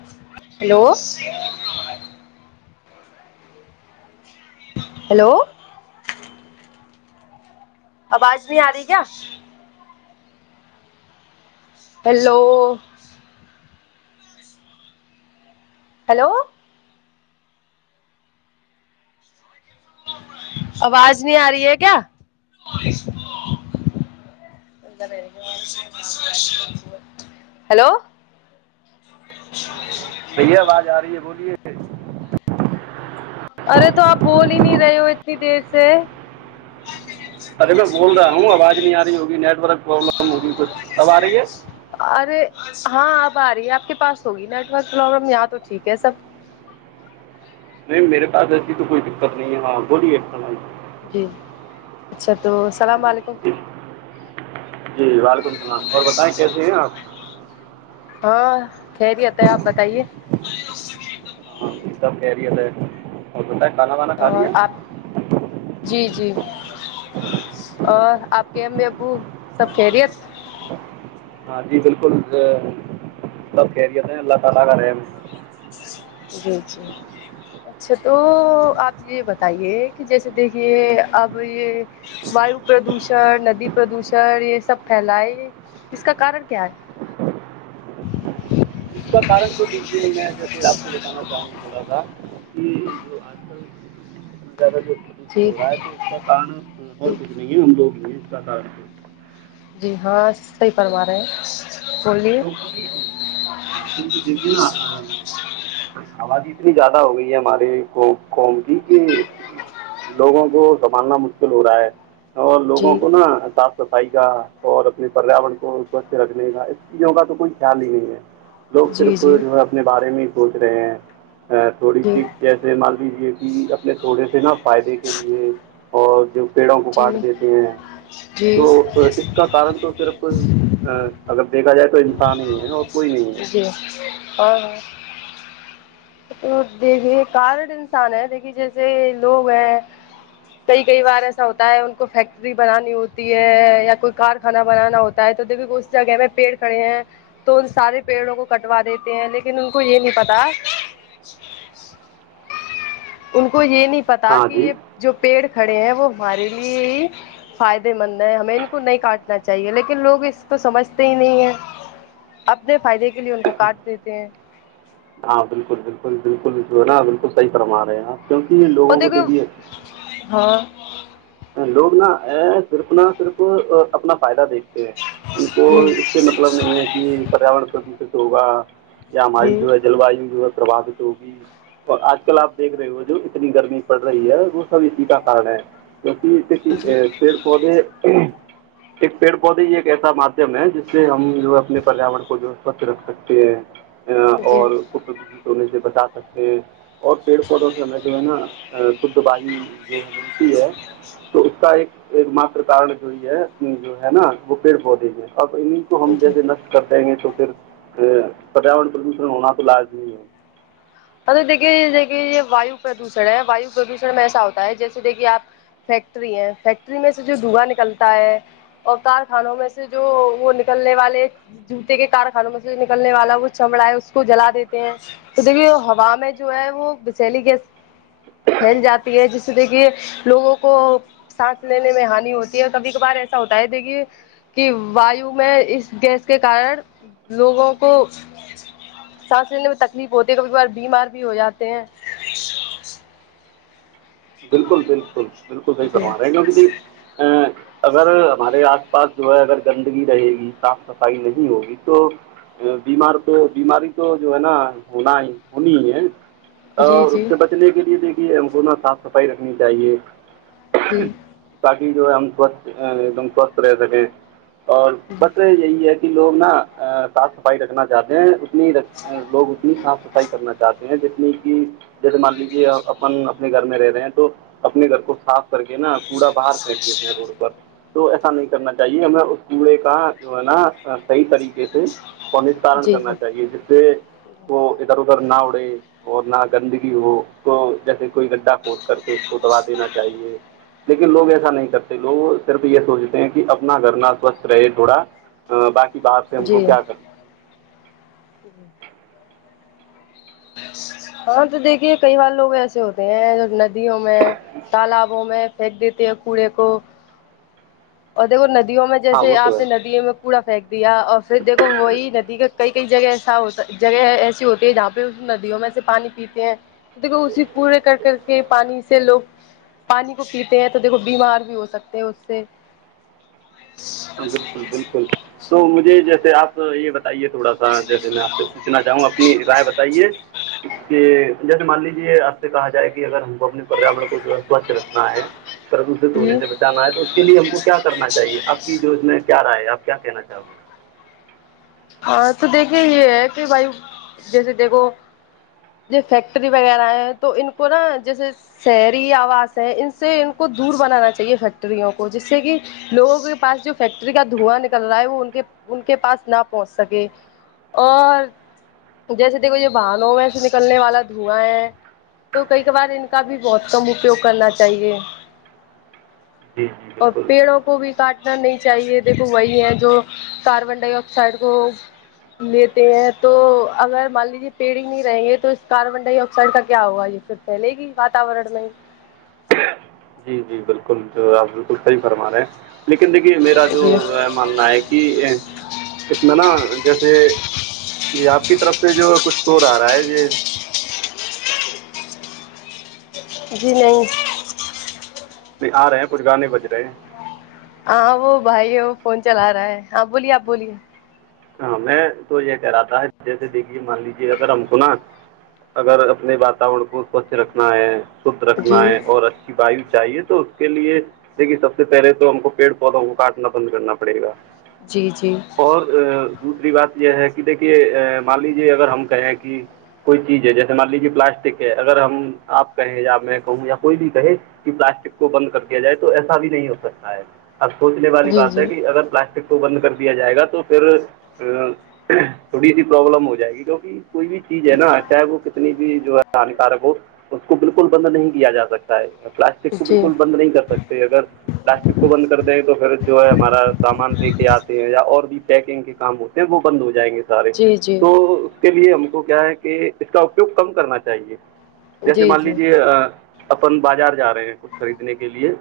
[unintelligible] hello آواز نہیں آ رہی کیا ہیلو ہیلو آواز نہیں آ رہی ہے کیا ہلو [inaudible] بھائی آواز آ رہی ہے بولیے ارے تو آپ بول ہی نہیں رہے ہو اتنی دیر سے ارے میں بول رہا ہوں آواز نہیں آ رہی ہوگی نیٹ ورک پرابلم ہوگی کچھ اب آ رہی ہے ارے ہاں اب آ رہی ہے آپ کے پاس ہوگی نیٹورک پروابلم یہاں تو ٹھیک ہے سب نہیںی میرے پاس ایسی تو کوئی دقت نہیں ہے ہاں بولیے جی اچھا تو السلام علیکم جی جی وعلیکم السلام اور بتائیں کیسے ہیں آپ ہاں کہہریی ہوتا ہے آپ بتائیے سیتاب کہہ رہی تھے ہو تو آپ جی جی اور آپ کے ابو سب خریت ہاں جی بالکل سب خیریت ہیں اللہ تعالی کا رھم جی جی اچھا تو آپ یہ بتائیے کہ جیسے دیکھیے اب یہ وایو پردوشن ندی پردوشن یہ سب پھیل ہے اس کا کارن کیا ہے اس کا کارن تو دی میں جیسے آپ کو بتانا چاہوں گا تھوڑا سا جو آج کل اتنا زیادہ جو پردوشن جی ہو رہا ہے تو اس کا کن اور جی نہیں ہم لوگ یہ ہیں کااتار جی ہاں صحیح فما رہے ہیں بولیے دیکے نا آبادی اتنی زیادہ ہو گئی ہے ہمارے قوم کی کہ لوگوں کو سنبھالنا مشکل ہو رہا ہے اور لوگوں جی کو نا صاف صفائی کا اور اپنے پریاورن کو اس کو اچھے رکھنے کا چیزوں کا تو کوئی خیال ہی نہیں ہے لوگ جی صرف جی جو ہے اپنے بارے میں ہی سوچ رہے ہیں تھوڑی جی جیسے مان لیجیے کہ اپنے تھوڑے سے نا فائدے کے لیے اور جو پیڑوں کو جی کاٹ دیتے ہیں تو جی اس کا کارن تو صرف اگر دیکھا جائے تو انسان ہی ہے اور کوئی نہیں ہے جی ہاں ہاں تو دیکھیے کارڈ انسان ہے دیکھیے جیسے لوگ ہیں کئی کئی بار ایسا ہوتا ہے ان کو فیکٹری بنانی ہوتی ہے یا کوئی کارخانہ بنانا ہوتا تو دو اس جگہ میں پیڑ کھڑے ہیں تو ان سارے پیڑوں کو کٹوا دیتے ہیں لیکن ان کو یہ نہیں پتا اچھا ان کو یہ نہیں پتا ہاں کہ جی یہ جو پیڑ کھڑے ہیں وہ ہمارے لیے ہی فائدے مند ہے ہمیں ان کو نہیں کاٹنا چاہیے لیکن لوگ اس کو سمجھتے ہی نہیں ہے اپنے فائدے کے لیے ان کو کاٹ دیتے ہیں ہاں بالکل بالکل بالکل جو ہے نا بالکل صحی فرما رہے ہیں آپ کیونکہ یہ اور لوگوں کو دیکھو دیکھیے ہاں لوگ نا صرف نہ صرف اپنا فائدہ دیکھتے ہیں ان کو جی سے مطلب نہیں ہے کہ پریاورن سسست ہوگا یا ہماری جی جو ہے جل وایو جو ہے پرباوت ہوگی اور آج کل آپ دیکھ رہے ہو جو نی گرمی پڑ رہی ہے وہ سب اسی کا کارن ہے کیکہ پڑ وہ بھی ایک پیڑ پودے ایک ایسا مادھیم ہے جس سے ہم جو ہے اپنے پریاورر کو جو ہے سوچھ رکھ سکتے ہیں جی جی اور کو پردوشت ہونے سے بچا سکتے ہیں اور پیڑ پودوں سے ہمیں جو ہے نا شھ وایو جو ہے ملتی ہے تو اس کا ایک ایک مات کارن جو یہ ہے جو ہے نا وہ پیڑ پودے میں اور انیں ہم جی جیسے نشٹ کرتےیں گے تو پھر پریاورن پردوشن ہونا تو لازمی ہے دیکے دیکھیے یہ وایو پردوشن ہے وایو پردوشن میں ایسا ہوتا ہے جیسے دیکھیے آپ فیکٹری ہے فیکٹری میں سے جو دھواںا نکلتا ہے اوتار خانوں میں سے جو وہ نکلنے والے جوتے کے کارخانوں میں سے جو نکلنے والا وہ چمڑا ہے اس کو جلا دیتے ہیں تو دیکھیے واں میں جو ہے وہ بسیلی کے پھیل جاتی ہے جس دیکھی لوگوں کو سانس لینے میں ہانی ہوتی ہے اور تبھی کبھار ایسا ہوتا ہے کہ کہ وایو میں اس گیس کے کارن لوگوں کو سانس لینے میں تکلیف ہوتی ہے کبھی کبھار بیمار بھی ہو جاتے ہیں بالکل بالکل بالکل بھائی بنوا رہے ہیں کیونکہ جائی ج [inaudible] اگر ہمارے آس پاس جو ہے اگر گندگی رہے گی صاف صفائی نہیں ہوگی تو بیمار تو بیماری تو جو ہے نا ہونا ہی ہونی ہی ہے جی اور اس جی سے بچنے کے لیے دیکھیے ہم کو نہ صاف صفائی رکھنی چاہیے جی تاکہ جو ہے ہم سوچھ ایک دم سوستھ رہ سکیں اور بٹ یہی ہے کہ لوگ نا صاف صفائی رکھنا چاہتے ہیں اتنی لوگ اتنی صاف صفائی کرنا چاہتے ہیں جتنی کہ جیسے مان لیجیے اپن اپنے گھر میں رہ رہے ہیں تو اپنے گھر کو صاف کر کے نا کوڑا باہر پھینک دیتے ہیں روڈ پر تو ایسا نہیں کرنا چاہیے ہمیں اس کوڑے کا جو ہے نا صحیح طریقے سے کو نسستارن جی جی کرنا چاہیے جس سے وہ ادھر ادھر نہ اڑے اور نہ گندگی ہو تو جیسے کوئی گڈھا کھ کر کے اس کو دوبا دینا چاہیے لیکن لوگ ایسا نہیں کرتے لوگ صرف یہ سوچتے ہیں کہ اپنا گھر نہ اسوچھ رہے تھوڑا باقی باہر سے ہم کو کیا کرنا ج [inaudible] ہاں تو دیکھیے کئی بار لوگ ایسے ہوتے ہیں ندیوں میں تالابوں میں پھینک دیتی ہے کوڑے کو اور دیکھو ندیوں میں ہاں جیسے وہ تو آپ ہے نے ندی میں کوڑا پھینک دیا اور پھر دیکھو وہی ندی کا کئی کئی جگہ ایسا ہوتا جگہ ایسی ہوتی ہے جہاں پہ ندیوں میں سے پانی پیتے ہیں دیکھو اسی پورے کر کر کے پانی سے لوگ پانی کو پیتے ہیں تو دیکھو بیمار بھی ہو سکتے ہیں اس سے بالکل بالکل تو مجھے جیسے آپ یہ بتا بتائیے تھوڑا سا جیسے میں آپ سے پوھنا چاہوں اپنی رائے بتائیے کہ جیسے مان لیجے آپ سے کہا جائے کہ اگر ہم کو اپنے پریاورن کووا سوچھ رکھنا ہے پررد سے جی سونے سے بچانا ہے تو اس کے لیے ہم کو کیا کرنا چاہیے آپ کی جو اس میں کیا رائے ہے آپ کیا کہنا چاہو گے ہاں تو دیکھے یہ ہے کہ بھائی جیسے دیکھو ج فیکٹری وغیرہ تو ان کو نا جیسے شہری آوس ہے ان سے ان کو دور بنانا چاہیے فیکٹریوں کو جس سے کہ لووں کے پاس جو فیکٹری کا دھواں نکل رہا ہے وہ ان کے پاس نہ پہنچ سکے اور جیسے دیکھو یہ بہانوں میں ایسے نکلنے والا دھواں ہے تو کئی کبار ان کا بھی بہت کم اپیوگ کرنا چاہیے جی [unintelligible] اور پیڑوں کو بھی کاٹنا نہیں چاہیے دیکھو وہی ہے جو کاربن ڈائی سائڈ کو [unintelligible] لیتے ہیں تو اگر مان لیجیے پیڑ ہی نہیں رہیں گے تو اس کاربن ڈائی آکسائڈ کا کیا ہوگا یہ پھر چلے گی واتاورن میں جی جی بالکل جو آپ بالکل صحیح فرما رہے ہیں لیکن دیکھیے میرا جو جی ماننا ہے کہ اتنا نا جیسے جی آپ کی طرف سے جو کچھ سور آ رہا ہے یہی جی نہیں نہیں آ رہے ہیں کچھ گار نہیں بج رہے ہیں ہاں وہ بھائی ہے فون چلا رہا ہے ہاں بولیے آپ بولیے ہاں میں تو یہ کہہ رہا تھا جیسے دیکھیے مان لیجے اگر ہم کو نا اگر اپنے واتاورن کو سوچھ رکھنا ہے شدھ رکھنا جی ہے اور اچھا وایو چاہیے تو اس کے لیے دیکن سب سے پہلے تو ہم کو پیڑ پودوں کو کاٹنا بند کرنا پڑے گا جی جی اور دوسری بات یہ ہے کہ دیکھیے مان لیجیے اگر ہم کہیں کہ کوئی چیز ہے جیسے مان لیجیے پلاسٹک ہے اگر ہم آپ کہیں یا میں کہوں یا کوئی بھی کہے کہ پلاسٹک کو بند کر دیا جائے تو ایسا بھی نہیں ہو سکتا ہے اب سوچنے والی جی بات ہے جی کہ اگر پلاسٹک کو بند کر دیا جائے گا تو پھر تھوڑی سی پرابلم ہو جائے گی کیونکہ کوئی بھی چیز ہے نا چاہے وہ کتنی بھی جو ہے ہانیکارک ہو اس کو بالکل بند نہیں کیا جا سکتا پلاسٹک کو جی بالکل بند نہیں کر سکتے اگر پلاسٹک کو بند کر دیں تو پھر جو ہے ہمارا سامان لے کے آتے ہیں یا اور بھی چیکنگ کے کام ہوتے ہیں وہ بند ہو جائیں گے سارے جی جی تو کے لیے ہم کو کیا ہے کہ اس کا اپیوگ کم کرنا چاہیے جی جیسے جی مان لیجیے اپن بازار جا رہے ہیں کچھ خریدنے کے لیے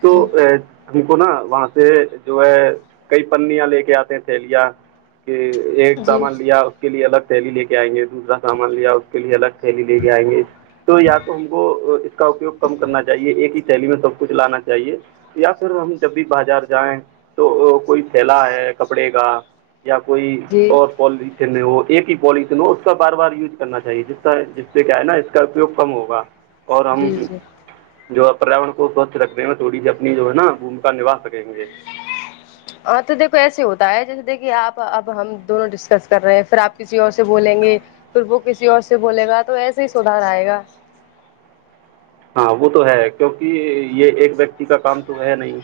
تو جی ا اھی کو نا وہاں سے جو ہے کئی پنیاں لے کے آتے ہیں تھیلیاں کہ ایک جی سامان لیا اس کے لیے الگ تھیلی لے کے آئیں گے دوسرا سامان لیا اس کے لیے الگ تھھیلی لیے جائیں گی تو یا تو ہم کو اس کا اپیوگ کم کرنا چاہیے ایک ہی شیلی میں سب کچھ لانا چاہیے یا پھر ہم جب بھی بازار جائیں تو کوئی تھیلا ہے کپڑے کا یا کوئی جی اور پالتن ہو ایک ہی پالیتن ہو اس کا بار بار یوج کرنا چاہیے جس ط جس پ سے کیا ہے نا اس کا اپیوگ کم ہوگا اور ہم جی جی جو پریاورن کو سوچھ رکھنے میں تھوڑی اپنی جو ہے نا بھومکا نوا سکیں گے ہاں تو دیکھو ایسے ہوتا ہے جیسے دیکھیے آپ اب ہم دونوں ڈسکس کر رہے ہیں پھر آپ کسی اور سے بولیں گے پھر وہ کسی اور سے بولے گا تو ایسے ہی سدار آئے گا ہاں وہ تو ہے کیونکہ یہ ایک ویکتی کا کام تو ہے نہیں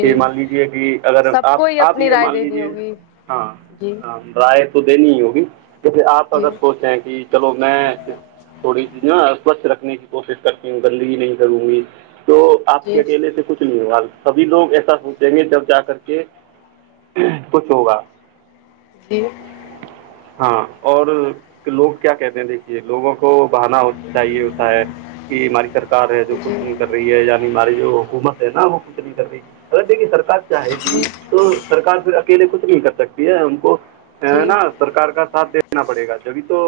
کہ مان لیجے کہ اگر سب کو آپ ہی آپ اپنی یہ رائے مان دینی لیجیے ہوگی ہاں جی ہاں رائے تو دینی ہی ہوگی کیکہ آپ جی اگر سوچ رہ ہیں کہ چلو میں تھوڑی سی نا سوچھ رکھنے کی کوشش کرتی ہوں گندگی نہیں کروں گی تو آپ کے جی اکیلے سے کچھ نہیں ہوگا بھی لوگ ایسا سوچیں گے جب جا کر کے کچھ ہوگا جی ہاں اور لوگ کیا کہتے ہیں دیکھیے لوگوں کو بہانا چاہیے ہوتا ہے کہ ہماری سرکار ہے جو جی کچھ نہیں کر رہی ہے یعنی ہماری جو حکومت ہے نا وہ کچھ نہیں کر رہی اگر دیکھیے سرکار چاہے بھی جی تو سرک پھر اکیلے کچھ نہیں کر سکتی ہے ان کو جی نا سرار کا ساتھ دینا پڑے گا جبھی تو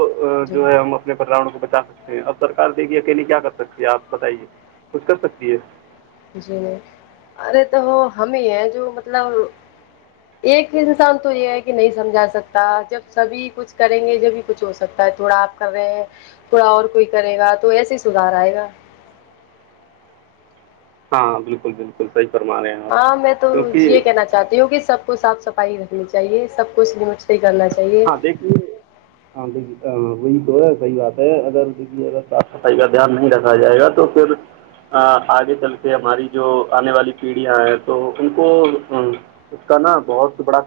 جی جو ہے ہم اپنے پرا کو بچا سکتے ہیں اب سرار دیک گی اکیلی کیا کر سکتی ہے آپ بتائیے کچھ کر سکتی ہے جی نہیں ارے تو ہم ہی ہیں جو مطلب ایک انسان تو یہ ہے کہ نہیں سمجھا سکتا جب سبھی کچھ کریں گے جب کچھ ہو سکتا ہے تھوڑا آپ کر رہے ہیں تھوڑا اور کوئی کرے گا تو ایسے ہی سدھار آئے گا ہاں بالکل بالکل صحی فرمانے ہیں ہاں میں تو آپ کیونکہ یہ کہنا چاہوں چاہتی ہوں کہ سب کو صاف صفائی رکھنی چاہیے سب کو سمچی کرنا چاہیے ہاں دیکھیے ہاں وہی تو ہے صحیح بات ہے اگر دیکھیے اگر صاف صفائی کا دھیان نہیں رکھا جائے گا تو پھر آگے چل کے ہماری جو آنے والی پیڑھیاں ہیں تو ان کو اس کا نا بہت بڑا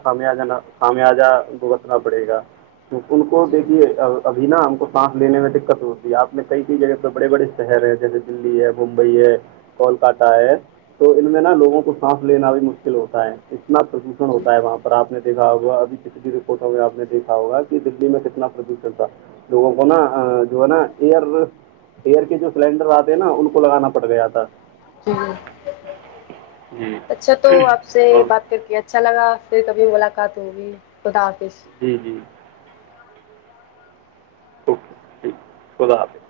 خمیا جہ گگتنا پڑے گا ان کو جی دیکھیے ابھی نا ہم کو سانس لینے میں دقت ہوتی ہے آپ نے کئی کئی جگہ پرہ بڑے بڑے شہر ہے جیسے دلی ہے ممبئی ہے کولکاتہ ہے تو ان میں نا لووں کو سانس لینا بھی مشکل ہوتا ہے اتنا پردوشن جی ہوتا ہے وہاں پہ اور آپ نے دیکا ہوگا ابھی پچھلی رپورٹوں میں آپ نے دیکا ہوگا کہ دللی میں کتنا پردوشن تھا لوگوں کو نا جو ہے نا ایئر ایئر کے جو سلینڈر آتے نا ان کو لگانا پڑ گیا تھا [inaudible] اچھا تو آپ سے بات کر کے اچھا لگا پھر کبھی ملاقات ہوگی خدا حافظ جی جی اوکے ٹھیک ہے خدا حافظ